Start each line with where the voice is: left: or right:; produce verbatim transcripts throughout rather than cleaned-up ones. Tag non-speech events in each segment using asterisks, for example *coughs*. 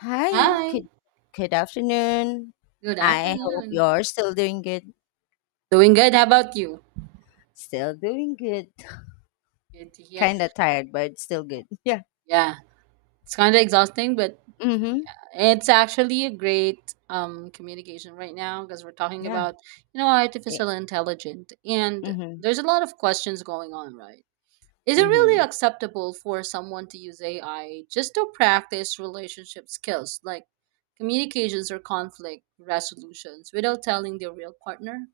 left: Hi,
right: Hi,
left: good good afternoon.
right: good
left: I hope
right: afternoon.
left: you're still doing good.
right: Doing good. How about you?
left: Still doing good.
right: Good to hear.
left: Kind of tired, but still good. *laughs* Yeah.
right: Yeah, it's kind of exhausting, but
left: Mm-hmm.
right: it's actually a great um, communication right now because we're talking
left: Yeah.
right: about, you know,
left: Eh.
right: artificial intelligence, and
left: Mm-hmm.
right: there's a lot of questions going on, right? Is it really
left: Mm-hmm.
right: acceptable for someone to use A I just to practice relationship skills like communications or conflict resolutions without telling their real partner?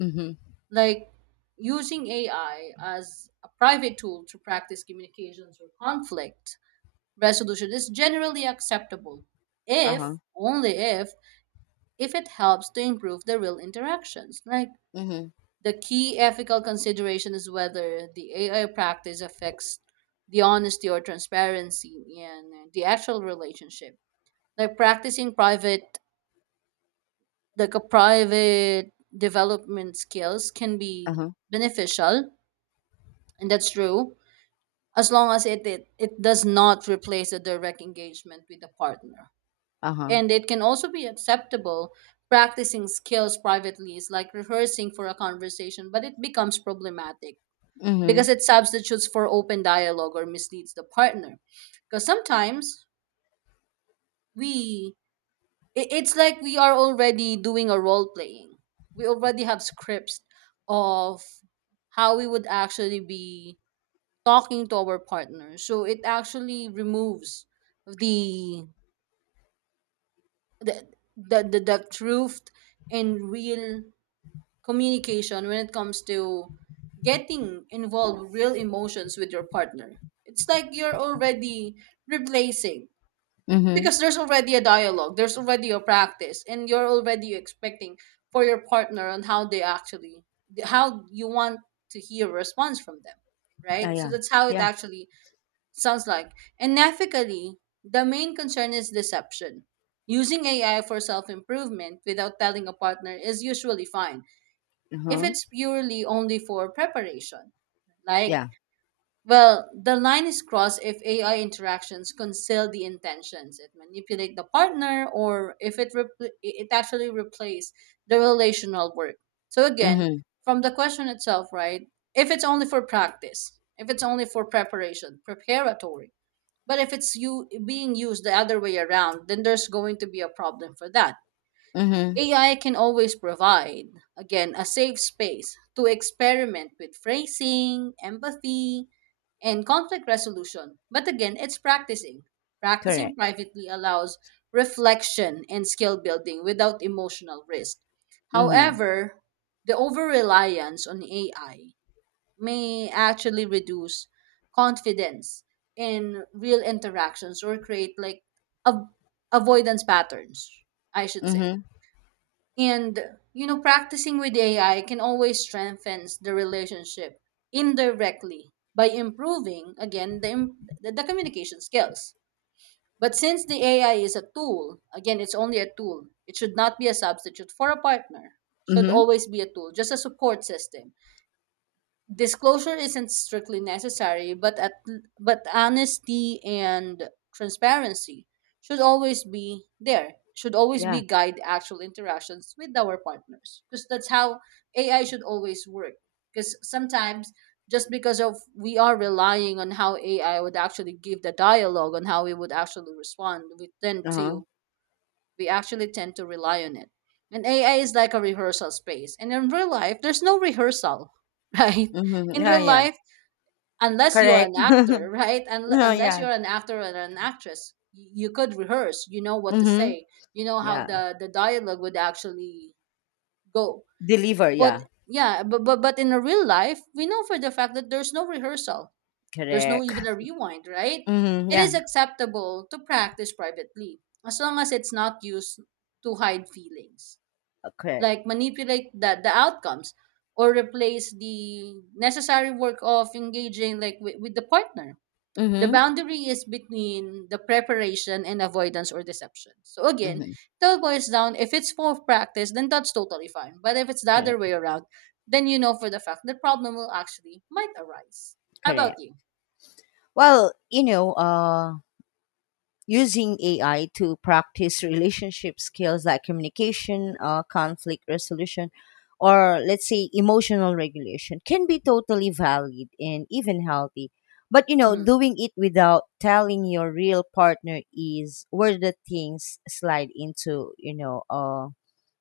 left: Mm-hmm.
right: Like using A I as a private tool to practice communications or conflict resolution is generally acceptable if
left: Uh-huh.
right: only if if it helps to improve the real interactions. Like
left: Mm-hmm.
right: the key ethical consideration is whether the A I practice affects the honesty or transparency in the actual relationship. Like practicing private, like a private development skills can be
left: Uh-huh.
right: beneficial, and that's true as long as it, it it does not replace a direct engagement with a partner.
left: Uh-huh.
right: And it can also be acceptable. Practicing skills privately is like rehearsing for a conversation, but it becomes problematic
left: Mm-hmm.
right: because it substitutes for open dialogue or misleads the partner. Because sometimes we, i- it's like we are already doing a role playing. We already have scripts of how we would actually be talking to our partner, so it actually removes the the the, the, the truth and real communication. When it comes to getting involved real emotions with your partner, it's like you're already replacing,
left: Mm-hmm.
right: because there's already a dialogue, there's already a practice, and you're already expecting for your partner on how they actually, how you want to hear a response from them,
left: Oh
right: right? So
left: yeah.
right: that's how it
left: Yeah.
right: actually sounds like. And ethically, the main concern is deception. Using A I for self improvement without telling a partner is usually fine if
left: Uh-huh.
right: it's purely only for preparation. Like,
left: Yeah.
right: well, the line is crossed if A I interactions conceal the intentions, it manipulate the partner, or if it repl- it actually replace the relational work. So again,
left: Mm-hmm.
right: from the question itself, right? If it's only for practice, if it's only for preparation, preparatory, but if it's you being used the other way around, then there's going to be a problem for that.
left: Mm-hmm.
right: A I can always provide, again, a safe space to experiment with phrasing, empathy, and conflict resolution. But again, it's practicing. Practicing
left: Correct.
right: privately allows reflection and skill building without emotional risk.
left: Mm-hmm.
right: However, the over reliance on A I may actually reduce confidence in real interactions, or create like a avoidance patterns, I should say.
left: Mm-hmm.
right: And you know, practicing with A I can always strengthen the relationship indirectly by improving again the, im- the the communication skills. But since the A I is a tool, again, it's only a tool. It should not be a substitute for a partner. Should
left: Mm-hmm.
right: always be a tool, just a support system. Disclosure isn't strictly necessary, but at, but honesty and transparency should always be there. Should always be
left: Yeah.
right: guide actual interactions with our partners, because that's how A I should always work. Because sometimes, just because of we are relying on how A I would actually give the dialogue on how we would actually respond, we tend
left: Uh-huh.
right: to, we actually tend to rely on it. And A I is like a rehearsal space. And in real life, there's no rehearsal, *laughs* right?
left: Mm-hmm.
right: In
left: Yeah,
right: real
left: yeah.
right: life, unless you're
left: Correct.
right: an
left: *laughs*
right: actor, right? Unle-
left: No,
right: unless
left: yeah.
right: you're an actor or an actress, y- you could rehearse. You know what to
left: Mm-hmm.
right: say. You know how
left: Yeah.
right: the, the dialogue would actually go.
left: Deliver,
right: But
left: yeah.
right: yeah, but, but but in a real life, we know for the fact that there's no rehearsal, there's no
left: Correct.
right: even a rewind, right?
left: Mm-hmm.
right: It
left: Yeah.
right: is acceptable to practice privately as long as it's not used to hide feelings,
left: uh, Correct.
right: like manipulate the, the outcomes or replace the necessary work of engaging like with, with the partner. The
left: Mm-hmm.
right: boundary is between the preparation and avoidance or deception. So again,
left: Mm-hmm.
right: it all boils down, if it's for practice, then that's totally fine. But if it's the other
left: Correct.
right: way around, then you know for the fact the problem will actually might arise. How about
left: Correct.
right: you?
left: Well, you know, uh, using A I to practice relationship skills like communication, uh, conflict resolution, or let's say emotional regulation can be totally valid and even healthy. But you know,
right: Mm-hmm.
left: doing it without telling your real partner is where the things slide into, you know, uh,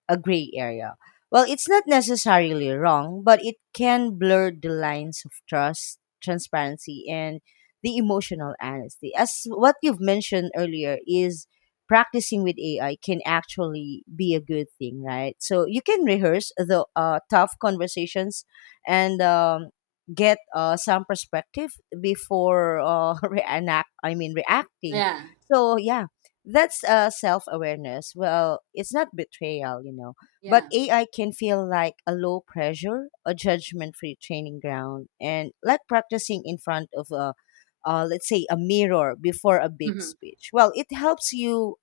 left: a gray area. Well, it's not necessarily wrong, but it can blur the lines of trust, transparency, and the emotional honesty. As what you've mentioned earlier is practicing with A I can actually be a good thing, right? So you can rehearse the uh, tough conversations, and um, get uh, some perspective before uh, *laughs* reenact. I mean, reacting.
right: Yeah,
left: So yeah, that's uh, self awareness. Well, it's not betrayal, you know, but
right: yeah.
left: A I can feel like a low pressure, a judgment free training ground, and like practicing in front of a, uh, let's say, a mirror before a big
right: Hmm.
left: speech. Well, it helps you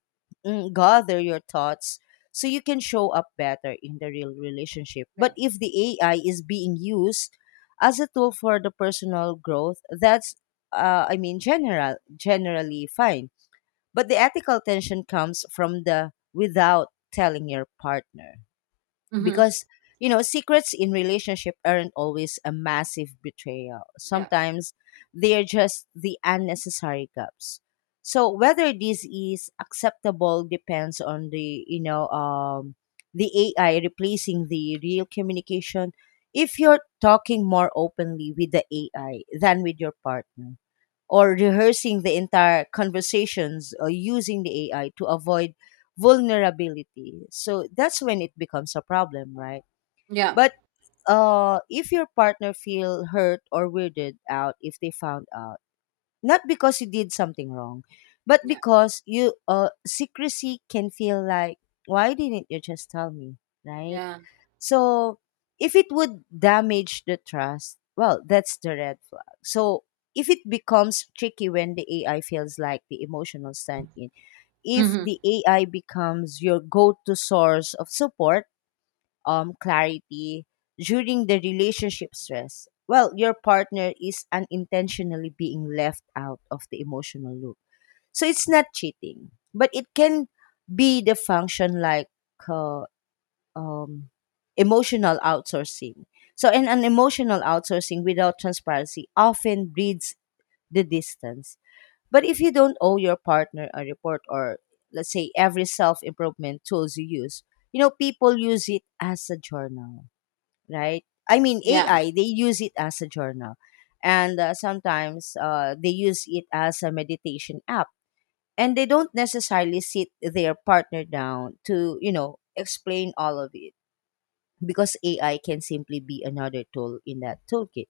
left: mm, gather your thoughts so you can show up better in the real relationship.
right: Yeah.
left: But if the A I is being used as a tool for the personal growth, that's uh, I mean general generally fine, but the ethical tension comes from the without telling your partner.
right: Hmm.
left: Because, you know, secrets in relationship aren't always a massive betrayal.
right: Yeah.
left: Sometimes they're just the unnecessary gaps. So whether this is acceptable depends on the, you know, um, the A I replacing the real communication if you're talking more openly with the A I than with your partner, or rehearsing the entire conversations, or using the A I to avoid vulnerability. So that's when it becomes a problem, right?
right: Yeah.
left: But uh, if your partner feel hurt or weirded out if they found out, not because you did something wrong, but
right: Yeah.
left: because you uh secrecy can feel like, why didn't you just tell me, right?
right: Yeah.
left: So if it would damage the trust, well, that's the red flag. So if it becomes tricky when the A I feels like the emotional stand in, if
right: Hmm.
left: the A I becomes your go to source of support, um, clarity during the relationship stress, well, your partner is unintentionally being left out of the emotional loop. So it's not cheating, but it can be the function like uh, um, emotional outsourcing. So, and an emotional outsourcing without transparency often breeds the distance. But if you don't owe your partner a report or, let's say, every self improvement tools you use, you know, people use it as a journal, right? I mean,
right: Yeah.
left: A I, they use it as a journal. And uh, sometimes uh, they use it as a meditation app. And they don't necessarily sit their partner down to, you know, explain all of it because A I can simply be another tool in that toolkit.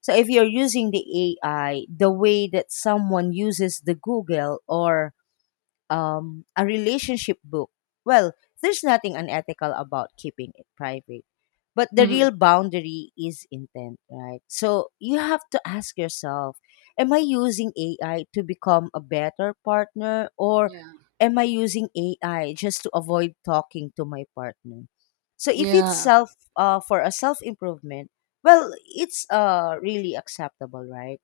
left: So if you're using the A I the way that someone uses the Google, or um, a relationship book. Well, there's nothing unethical about keeping it private. But the
right: Hmm.
left: real boundary is intent, right? So you have to ask yourself, am I using A I to become a better partner, or
right: Yeah.
left: am I using A I just to avoid talking to my partner? So if it's
right: Yeah.
left: self, uh, for a self improvement, well, it's uh, really acceptable, right?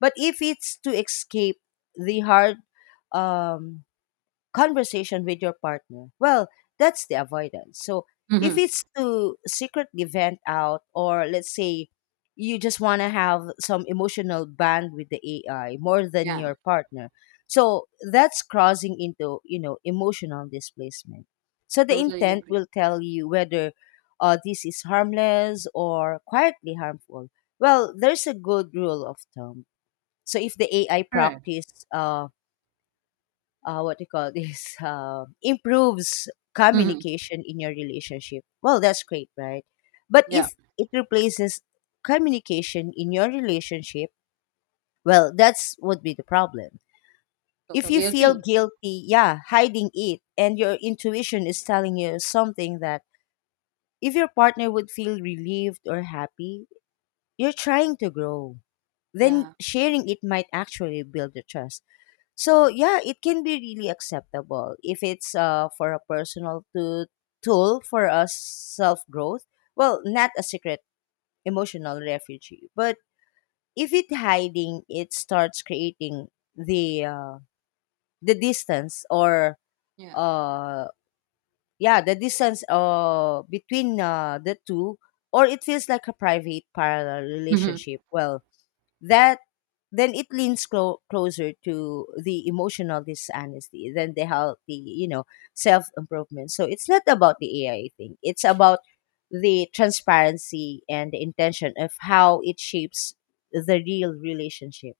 left: But if it's to escape the hard um, conversation with your partner, well, that's the avoidance. So
right: Hmm.
left: if it's to secretly vent out, or let's say you just want to have some emotional bond with the A I more than
right: Yeah.
left: your partner, so that's crossing into you know emotional displacement. So the
right: Totally
left: intent
right: agree.
left: will tell you whether uh, this is harmless or quietly harmful. Well, there's a good rule of thumb. So if the A I
right: Correct.
left: practice, uh, uh, what do you call this, *laughs* uh, improves
right: Hmm.
left: communication in your relationship, well, that's great, right? But
right: Yeah.
left: if it replaces communication in your relationship, well, that's would be the problem. If you
right: Totally
left: feel
right: agree.
left: guilty, yeah, hiding it, and your intuition is telling you something, that if your partner would feel relieved or happy you're trying to grow, then
right: Yeah.
left: sharing it might actually build the trust. So yeah, it can be really acceptable if it's uh, for a personal to, tool for us self growth. Well, not a secret emotional refuge, but if it hiding, it starts creating the uh, the distance, or
right: Yeah.
left: uh yeah, the distance uh between uh, the two, or it feels like a private parallel
right: Hmm.
left: relationship. Well, that then it leans clo- closer to the emotional dishonesty than the healthy, you know, self improvement. So it's not about the A I thing. It's about the transparency and the intention of how it shapes the real relationship.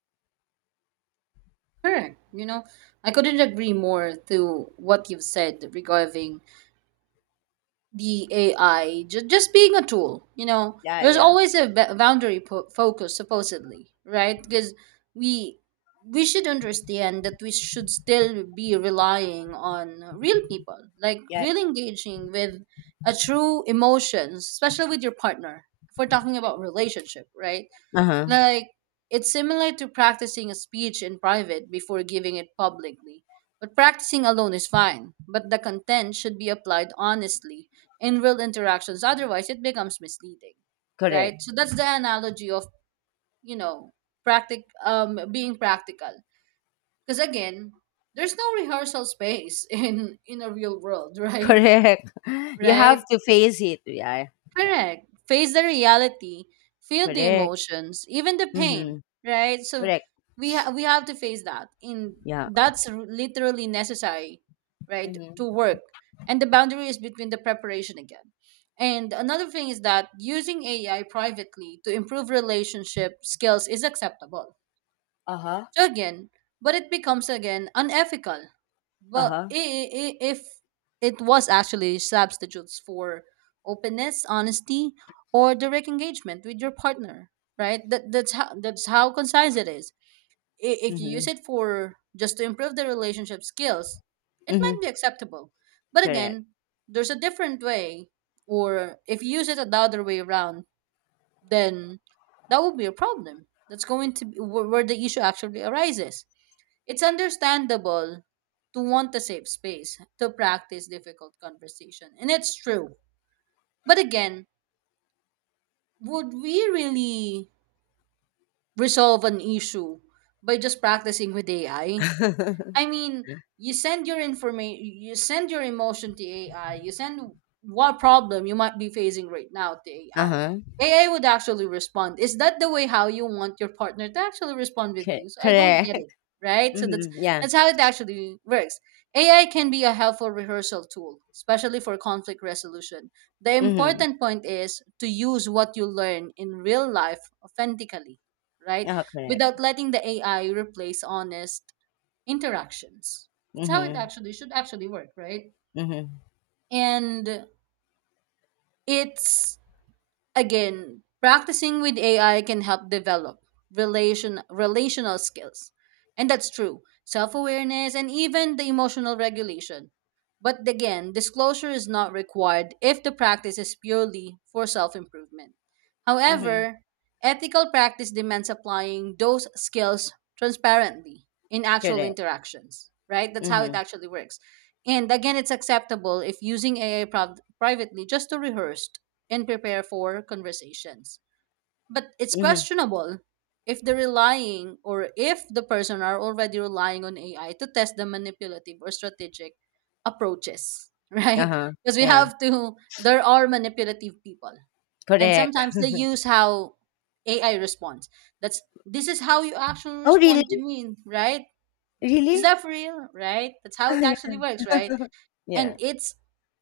right: Correct. You know, I couldn't agree more to what you've said regarding the A I just just being a tool. You know,
left: Yeah,
right: there's
left: yeah,
right: always a ba- boundary po- focus, supposedly, right? Because we we should understand that we should still be relying on real people, like
left: yeah.
right: real engaging with a true emotions, especially with your partner. If we're talking about relationship, right?
left: Uh huh.
right: Like, it's similar to practicing a speech in private before giving it publicly. But practicing alone is fine, but the content should be applied honestly in real interactions, otherwise, it becomes misleading, right?
left: Correct.
right: So, that's the analogy of, you know, practic- um, being practical. Because again, there's no rehearsal space *laughs* in, in a real world, *laughs*
left: *laughs*
right: right?
left: Correct. You have
right: Right?
left: to face it. Yeah. Yeah.
right: Correct. Face the reality, feel the
left: Correct.
right: emotions, even the pain,
left: Mm-hmm.
right: right? So
left: Correct.
right: we ha- we have to face that. In
left: Yeah.
right: that's r- literally necessary, right, to
left: Mm-hmm.
right: work. And the boundary is between the preparation again. And another thing is that using A I privately to improve relationship skills is acceptable.
left: Uh huh.
right: So again, but it becomes again unethical
left: Uh
right: but
left: huh.
right: i- i- if it was actually substitutes for openness, honesty, or direct engagement with your partner, right? That that's how that's how concise it is. I- If you use
left: Mm-hmm.
right: it for just to improve the relationship skills, it might
left: Mm-hmm.
right: be acceptable. But again, there's a different way, or if you use it the other way around, then that would be a problem. That's going to be where where the issue actually arises. It's understandable to want a safe space to practice difficult conversation, and it's true. But again, would we really resolve an issue by just practicing with A I?
left: Correct.
right: I mean,
left: *laughs*
right: you send your information, you send your emotion to A I, you send what problem you might be facing right now to A I.
left: Uh-huh.
right: A I would actually respond. Is that the way how you want your partner to actually respond with
left: Cor
right: you? So I don't get
left: correct.
right: it,
left: *laughs*
right: right? So that's
left: Mhm, yeah.
right: that's how it actually works. A I can be a helpful rehearsal tool, especially for conflict resolution. The
left: Mhm.
right: important point is to use what you learn in real life authentically, right?
left: Uh-huh, correct.
right: Without letting the A I replace honest interactions. That's how it
left: Mhm,
right: actually should actually work, right?
left: mhm,
right: And it's, again, practicing with A I can help develop relation relational skills. And that's true. Self-awareness and even the emotional regulation. But again, disclosure is not required if the practice is purely for self-improvement.
left: mhm.
right: However, ethical practice demands applying those skills transparently in actual
left: Correct.
right: interactions, right? That's how it
left: Mhm,
right: actually works. And again, it's acceptable if using A I prov- privately just to rehearse and prepare for conversations. But it's
left: mhm.
right: questionable if the relying or if the person are already relying on A I to test the manipulative or strategic approaches, *laughs* right?
left: Uh-huh.
right: Because we
left: Yeah,
right: have to, there are manipulative people. And
left: correct.
right: sometimes they use how A I responds. That's this is how you actually
left: Oh, really?
right: respond to me, right? Is
left: Really? *laughs*
right: that for real, right? That's how
left: Ah
right: it
left: yeah.
right: actually works, right? And
left: Yeah.
right: it's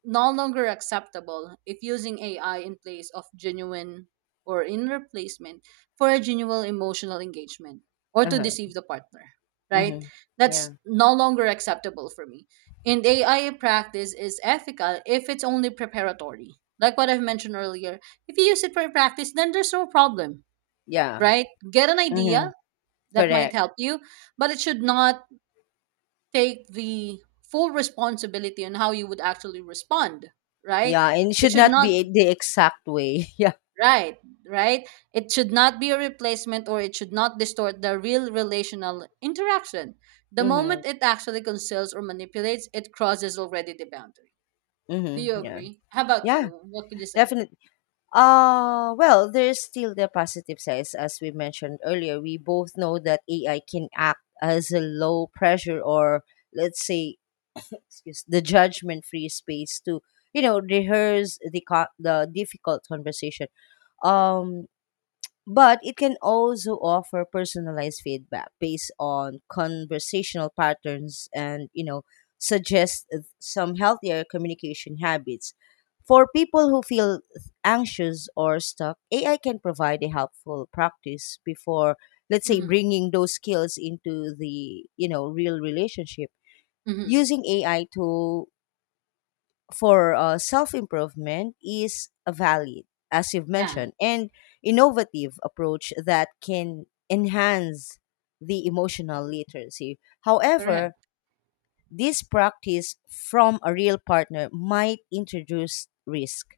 right: no longer acceptable if using A I in place of genuine or in replacement for a genuine emotional engagement or to
left: Uh-huh.
right: deceive the partner, right?
left: Mhm.
right: That's
left: Yeah.
right: no longer acceptable for me. And A I practice is ethical if it's only preparatory. Like what I've mentioned earlier, if you use it for practice, then there's no problem,
left: Yeah.
right: right? Get an idea
left: Mhm.
right: that might
left: Correct.
right: help you, but it should not take the full responsibility on how you would actually respond, right?
left: Yeah, and it
right: It
left: should
right: should
left: not
right: not,
left: be the exact way. *laughs* Yeah.
right: right, right, it should not be a replacement or it should not distort the real relational interaction. The moment
left: Mhm,
right: it actually conceals or manipulates, it crosses already the boundary. Do
left: mhm.
right: you
left: Yeah.
right: agree? How about
left: Yeah,
right: you? What could you say?
left: definitely. Uh, well, there's still the positive sides. As we mentioned earlier, we both know that A I can act as a low pressure or, let's say, *coughs* excuse the judgment free space to you know rehearse the co- the difficult conversation, um but it can also offer personalized feedback based on conversational patterns, and you know suggest some healthier communication habits for people who feel anxious or stuck. AI can provide a helpful practice before, let's say,
right: Mm-hmm.
left: bringing those skills into the you know real relationship.
right: Mm-hmm.
left: Using A I to for uh, self improvement is a valid, as you've
right: Yeah.
left: mentioned, and innovative approach that can enhance the emotional literacy. However,
right: Correct.
left: this practice from a real partner might introduce risk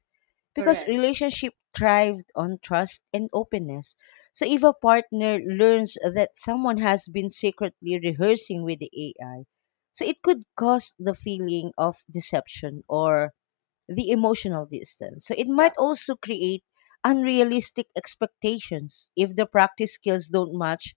left: because
right: Correct.
left: relationship thrived on trust and openness. So
right: Yeah.
left: if a partner learns that someone has been secretly rehearsing with the A I, so it could cause the feeling of deception or the emotional distance. So it
right: Yeah.
left: might also create unrealistic expectations if the practice skills don't match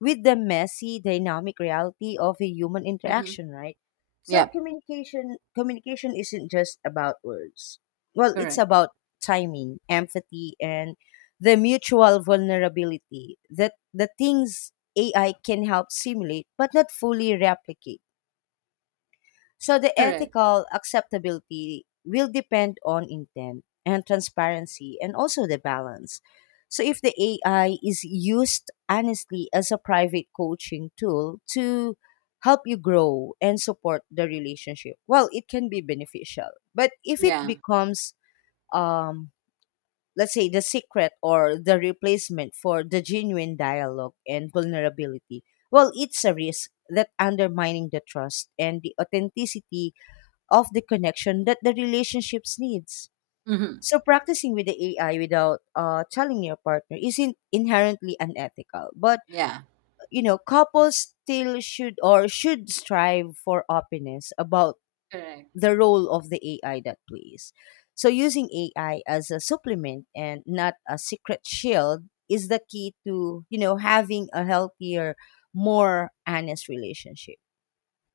left: with the messy dynamic reality of a human
right: Mm-hmm.
left: interaction, right? So
right: Yeah.
left: communication communication isn't just about words. Well, it's
right: Correct.
left: about timing, empathy, and the mutual vulnerability, that the things A I can help simulate but not fully replicate. So the
right: Correct.
left: ethical acceptability will depend on intent and transparency, and also the balance. So if the A I is used honestly as a private coaching tool to help you grow and support the relationship, well, it can be beneficial. But if it
right: Yeah.
left: becomes, um let's say, the secret or the replacement for the genuine dialogue and vulnerability, well, it's a risk that undermining the trust and the authenticity of the connection that the relationships needs.
right: Mm-hmm.
left: So practicing with the A I without uh, telling your partner isn't inherently unethical, but
right: Yeah.
left: you know couples still should or should strive for openness about
right: Correct.
left: the role of the A I that plays. So using A I as a supplement and not a secret shield is the key to you know having a healthier, more honest relationship.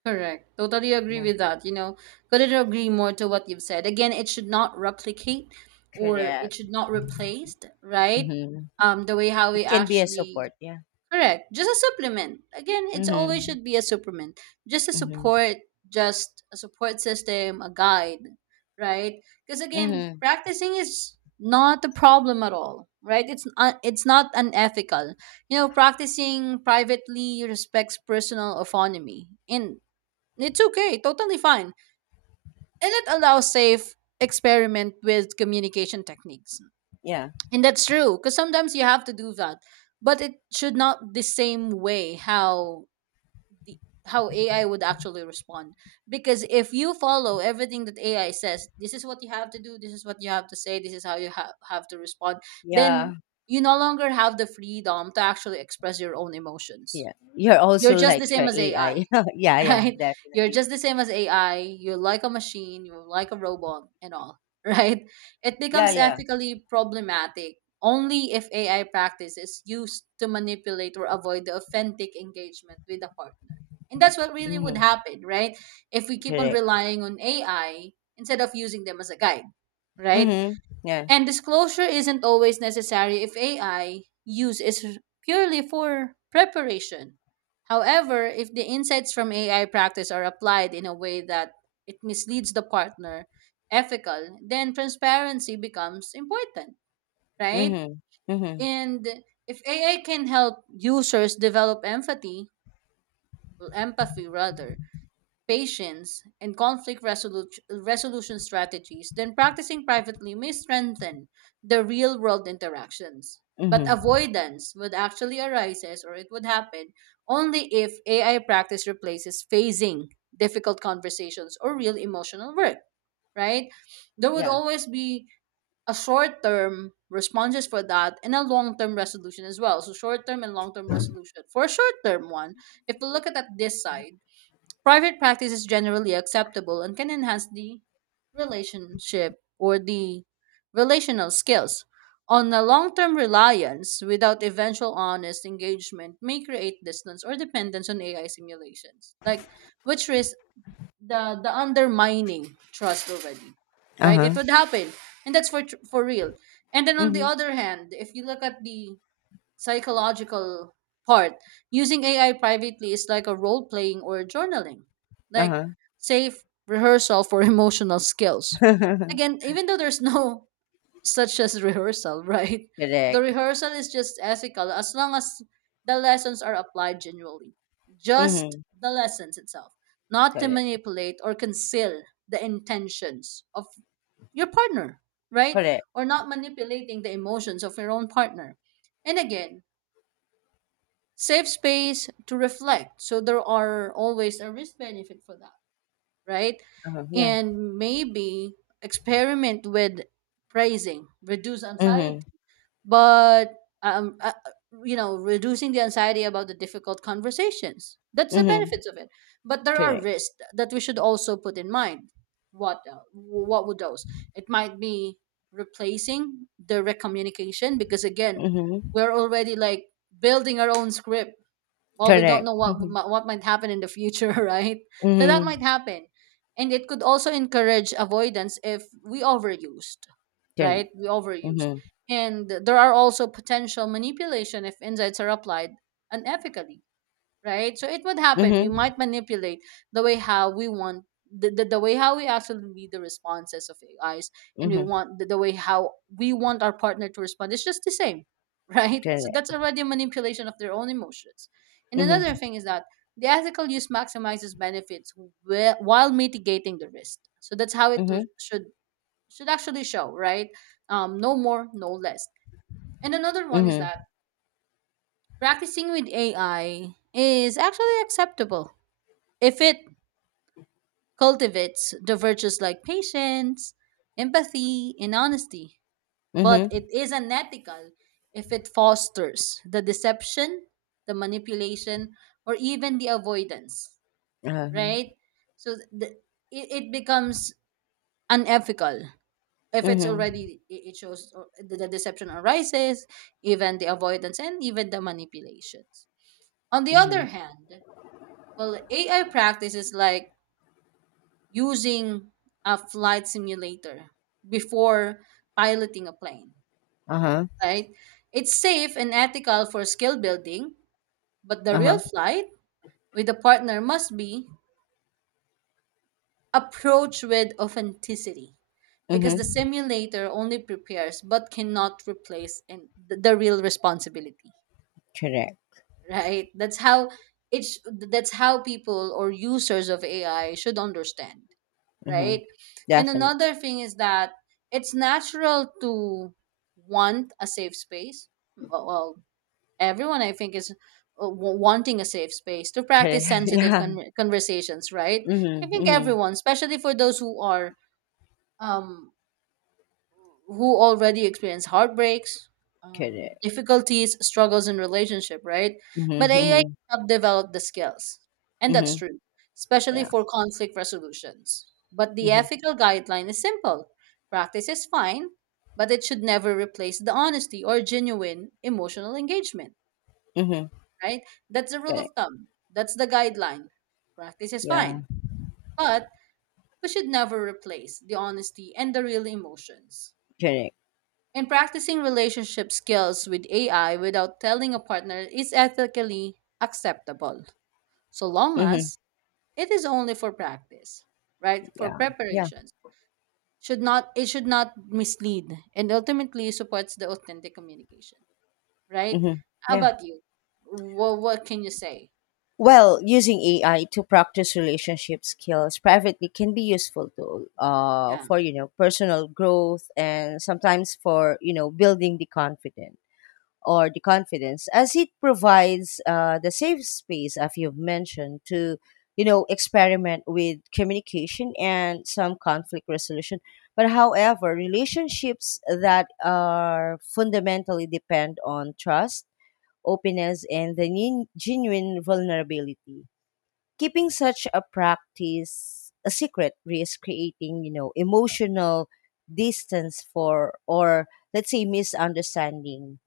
right: Correct. Totally agree
left: Yeah,
right: with that. You know, couldn't agree more to what you've said. Again, it should not replicate or it
left: correct.
right: should not replace, right?
left: hmm
right: Um, the way how
left: It
right: we
left: can be a
right: actually,
left: support. Yeah.
right: correct. Just a supplement. Again, it's always
left: Mm-hmm.
right: should be a supplement. Just a
left: Mhm.
right: support, just a support system, a guide, right? Because again,
left: Mhm.
right: practicing is not a problem at all, right? It's uh, it's not unethical. You know, practicing privately respects personal autonomy. And it's okay, totally fine. And it allows safe experiment with communication techniques.
left: Yeah.
right: And that's true, because sometimes you have to do that. But it should not the same way how the how A I would actually respond. Because if you follow everything that A I says, this is what you have to do, this is what you have to say, this is how you ha- have to respond, then
left: Yeah.
right: you no longer have the freedom to actually express your own emotions.
left: Yeah. You're
right: You're
left: also
right: just
left: like
right: the
left: uh,
right: same as
left: a
right: A I.
left: AI. *laughs*
right: *laughs*
left: Yeah. Yeah.
right: right? You're
left: Definitely.
right: just the same as A I. You're like a machine, you're like a robot, and all, *laughs* right? It
left: Yeah.
right: becomes
left: Yeah.
right: ethically problematic only if A I practice is used to manipulate or avoid the authentic engagement with the partner. And that's what really would
left: Mhm.
right: happen, right? If we keep on
left: Correct.
right: relying on A I instead of using them as a guide, right?
left: Mhm. Yeah.
right: And disclosure isn't always necessary if A I use is purely for preparation. However, if the insights from A I practice are applied in a way that it misleads the partner, ethical, then transparency becomes important, right?
left: Mhm. Mhm.
right: And if A I can help users develop empathy, well, empathy rather, patience, and conflict resolu- resolution strategies, then practicing privately may strengthen the real world interactions. But
left: Mhm.
right: avoidance would actually arises or it would happen only if A I practice replaces phasing difficult conversations or real emotional work, right? There would
left: Yeah.
right: always be a short term responses for that and a long term resolution as well. So short term and long term resolution. For a short term one, if we look at, at this side, private practice is generally acceptable and can enhance the relationship or the relational skills. On a long term reliance without eventual honest engagement may create distance or dependence on A I simulations. Like which is the the undermining trust already.
left: Uh
right: Right?
left: huh.
right: It would happen. And that's for tr- for real. And then on the
left: Mhm.
right: other hand, if you look at the psychological part, using AI privately is like a role playing or journaling,
left: Uh
right: like
left: huh.
right: safe rehearsal for *laughs* emotional skills, again,
left: *laughs*
right: even though there's *laughs* no such as rehearsal, *laughs* right? The
left: Correct.
right: rehearsal is just ethical as long as the lessons are applied genuinely, just
left: Mhm.
right: the lessons itself, not to
left: Correct.
right: manipulate or conceal the intentions of your partner, right?
left: Correct.
right: Or not manipulating the emotions of your own partner, and again, safe space to reflect. So there are always a risk benefit for that, right?
left: Uh huh. Yeah.
right: And maybe experiment with praising, reduce anxiety,
left: Mhm.
right: but um, uh, you know, reducing the anxiety about the difficult conversations. That's the
left: Mhm.
right: benefits of it. But there are
left: Correct.
right: risks that we should also put in mind. What uh, what would those? It might be replacing direct communication because again,
left: Mhm.
right: we're already like building our own script, well we don't
left: Correct.
right: know what
left: Mhm.
right: mi- what might happen in the future, *laughs* right? So that might
left: Mhm.
right: happen, and it could also encourage avoidance if we overused, right?
left: Correct.
right: We overused.
left: Mhm.
right: And there are also potential manipulation if insights are applied unethically, right? So it would happen. We
left: Mhm.
right: might manipulate the way how we want the, the, the way how we actually read the responses of A Is, and we
left: Mhm.
right: want the, the way how we want our partner to respond. It's just the same, *laughs* right? So
left: Correct.
right: that's already a manipulation of their own emotions. And another
left: Mhm.
right: thing is that the ethical use maximizes benefits whi- while mitigating the risk. So that's how it w-
left: Mhm.
right: should should actually show, right? Um, no more, no less. And another one is
left: Mhm.
right: that practicing with A I is actually acceptable if it cultivates the virtues like patience, empathy, and honesty. But
left: Mhm.
right: it is unethical if it fosters the deception, the manipulation, or even the avoidance,
left: Uh huh.
right: right? So th- the, it, it becomes unethical if it's
left: Mhm.
right: already it it shows or- the the deception arises, even the avoidance and even the manipulations. On the other
left: Mhm.
right: hand, well, AI practices like using a flight simulator before piloting a plane,
left: Uh huh.
right: right? It's safe and ethical for skill building, but the
left: Uh
right: real
left: huh.
right: flight with a partner must be approached with authenticity, because the
left: Mhm.
right: simulator only prepares but cannot replace in the, the real responsibility.
left: Correct.
right: Right? That's how it's that's how people or users of AI should understand,
left: Mhm.
right: right? And
left: Definitely.
right: another thing is that it's natural to want a safe space, well, well, everyone I think is uh, wa- wanting a safe space to
left: Correct.
right: practice
left: *laughs*
right: sensitive
left: Yeah.
right: con- conversations, right?
left: Mhm.
right: I think
left: Mhm.
right: everyone, especially for those who are um, who already experience heartbreaks, um,
left: Correct.
right: difficulties, struggles in relationship, right? But
left: Mhm.
right: A I
left: Mhm.
right: can help develop the skills, and that's
left: Mhm.
right: true, especially
left: Yeah.
right: for conflict resolutions. But the
left: Mhm.
right: ethical guideline is simple: practice is fine, but it should never replace the honesty or genuine emotional engagement,
left: Mhm.
right: right? That's the rule
left: Correct.
right: of thumb. That's the guideline. Practice is fine,
left: Yeah.
right: but we should never replace the honesty and the real emotions.
left: Correct.
right: And practicing relationship skills with A I without telling a partner is ethically acceptable, so long
left: Mhm.
right: as it is only for practice, right? For
left: Yeah. Yeah.
right: preparations. Should not, it should not mislead and ultimately supports the authentic communication, right?
left: Mhm.
right: How
left: Yeah.
right: about you? What what can you say?
left: Well, using A I to practice relationship skills privately can be useful to uh
right: Yeah.
left: for you know personal growth, and sometimes for you know building the confidence. Or the confidence, as it provides uh, the safe space, as you've mentioned, to you know experiment with communication and some conflict resolution. But however, relationships that are fundamentally depend on trust, openness, and the nin- genuine vulnerability. Keeping such a practice a secret risks creating you know emotional distance for or, let's say, misunderstanding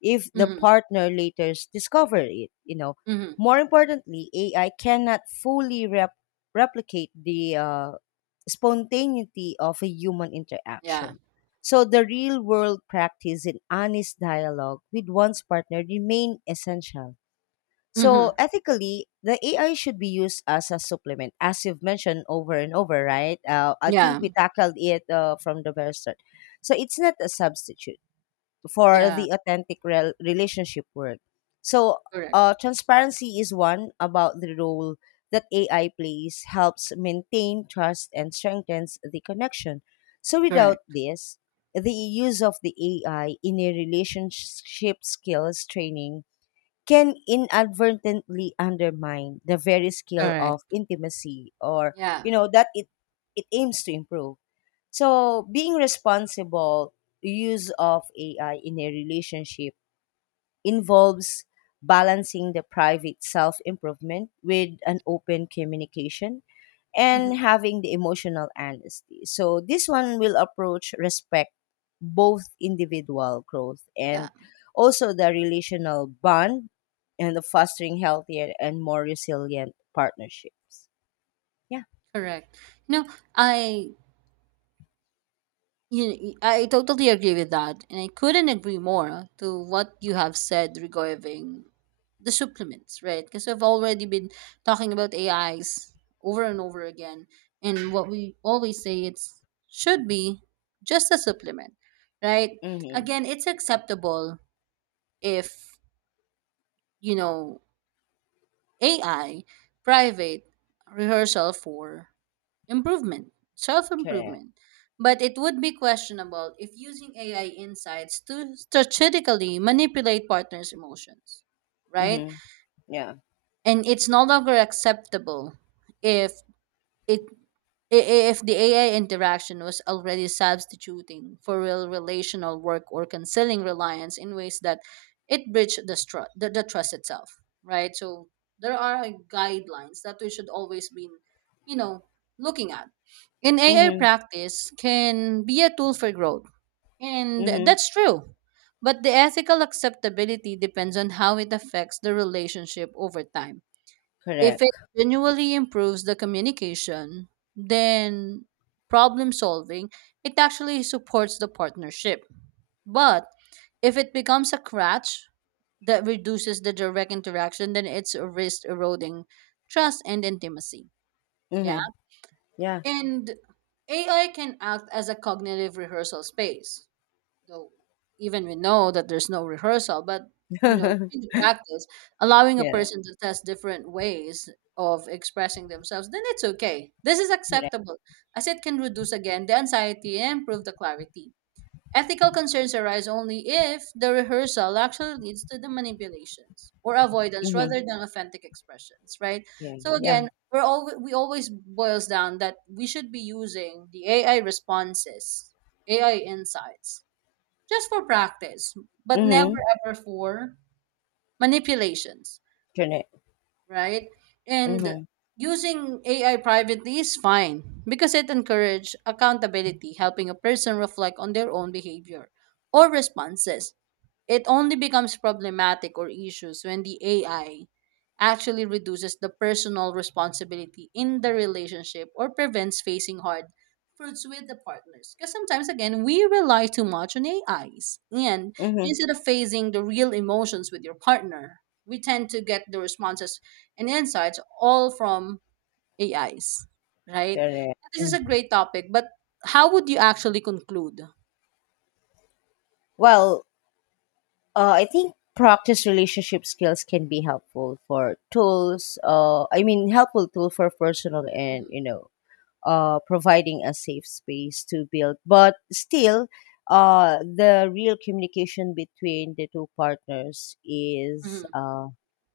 left: if the
right: Mhm.
left: partner later s- discover it you know
right: Mhm.
left: More importantly, AI cannot fully rep- replicate the uh, spontaneity of a human
right: Yeah.
left: interaction. So the real world practice in honest dialogue with one's partner remain essential. So
right: Mhm.
left: ethically, the A I should be used as a supplement, as you've mentioned over and over, right? Uh, I think
right: Yeah.
left: we tackled it uh, from the very start. So it's not a substitute for
right: Yeah.
left: the authentic rel- relationship work. So
right: Correct.
left: uh, transparency is one about the role that A I plays, helps maintain trust and strengthens the connection. So without
right: Correct.
left: this, the use of the A I in a relationship skills training can inadvertently undermine the very skill of
right: Correct.
left: intimacy, or
right: Yeah.
left: you know that it it aims to improve. So being responsible use of AI in a relationship involves balancing the private self improvement with an open communication and
right: Mhm.
left: having the emotional honesty. So this one will approach respect both individual growth
right: Yeah.
left: and also the relational bond and the fostering healthier and more resilient partnerships. Yeah.
right: Correct. You know, I You, I totally agree with that, and I couldn't agree more to what you have said regarding the supplements, right? Because I've already been talking about A Is over and over again, and what we always say it's should be just a supplement, right?
left: Mm-hmm.
right: Again, it's acceptable if you know A I private rehearsal for improvement, self
left: Correct.
right: improvement. But it would be questionable if using A I insights to strategically manipulate partners' emotions, right?
left: Mm-hmm. Yeah.
right: And it's no longer acceptable if it I- if the A I interaction was already substituting for real relational work or concealing reliance in ways that it breached the, stru- the, the trust itself, right? So there are guidelines that we should always be, you know, looking at. In A I
left: Mm-hmm.
right: practice can be a tool for growth, and
left: Mm-hmm.
right: that's true. But the ethical acceptability depends on how it affects the relationship over time, if it
left: Correct.
right: genuinely improves the communication, then problem solving, it actually supports the partnership. But if it becomes a crutch that reduces the direct interaction, then it's a risk eroding trust and intimacy. Yeah.
left: Mm-hmm. Yeah.
right: And A I can act as a cognitive rehearsal space, though even we know that there's no rehearsal, but
left: *laughs*
right: you know,
left: Yeah.
right: in the practice, allowing a person to test different ways of expressing themselves, then it's okay, this is
left: Correct.
right: acceptable, as it can reduce again the anxiety and improve the clarity. Ethical concerns arise only if the rehearsal actually leads to the manipulations or avoidance
left: Mm-hmm.
right: rather than authentic expressions, right?
left: Yeah.
right: So
left: Yeah.
right: again, we're all we always boils down that we should be using the AI responses, AI insights, just for practice, but never
left: Mm-hmm.
right: ever for manipulations,
left: Correct.
right: right? And
left: Mm-hmm.
right: using A I privately is fine because it encourages accountability, helping a person reflect on their own behavior or responses. It only becomes problematic or issues when the A I actually reduces the personal responsibility in the relationship or prevents facing hard fruits with the partners. Because sometimes, again, we rely too much on A Is. And
left: Mm-hmm.
right: instead of facing the real emotions with your partner, we tend to get the responses and insights all from A Is, right?
left: Correct.
right: This is
left: Mm.
right: a great topic, but how would you actually conclude?
left: Well, Uh, I think practice relationship skills can be helpful for tools. Uh, I mean, helpful tool for personal and,
right: Hmm.
left: you know, uh, providing a safe space to build. But still, uh, the real communication between the two partners is
right: Hmm.
left: uh,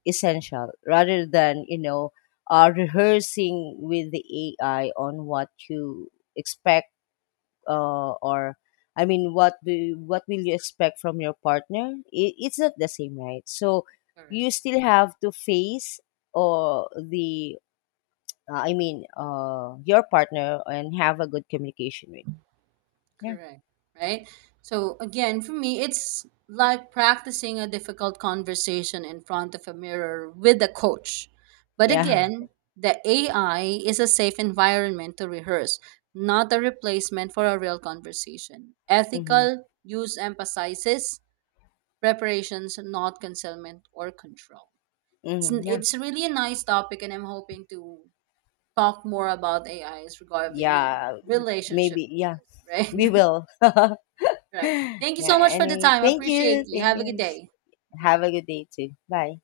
left: essential, rather than, you know, uh, rehearsing with the A I on what you expect, uh, or I mean, what do what will you expect from your partner? It, it's not the same, right? So you still have to face, or the uh, I mean, uh, your partner, and have a good communication with. Him. Yeah,
right: Correct. Right? So again, for me, it's like practicing a difficult conversation in front of a mirror with a coach. But
left: yeah,
right: again, the A I is a safe environment to rehearse, not a replacement for a real conversation.
left: *laughs* mm-hmm.
right: Ethical use emphasizes preparations, not concealment or control. It's
left: Mm-hmm. Yeah,
right: it's really a nice topic, and I'm hoping to talk more about A Is regarding you know
left: yeah.
right: relationship
left: Maybe, yeah.
right: uses, *laughs*
left: We
right: right?
left: will. *laughs* Yeah.
right: Right. Thank you so much for the
left: Anyway,
right: time. I
left: thank
right: appreciate
left: you.
right: you.
left: Thank
right: Have a good
left: you.
right: day. Bye
left: Have
right: bye.
left: a good day too. Bye.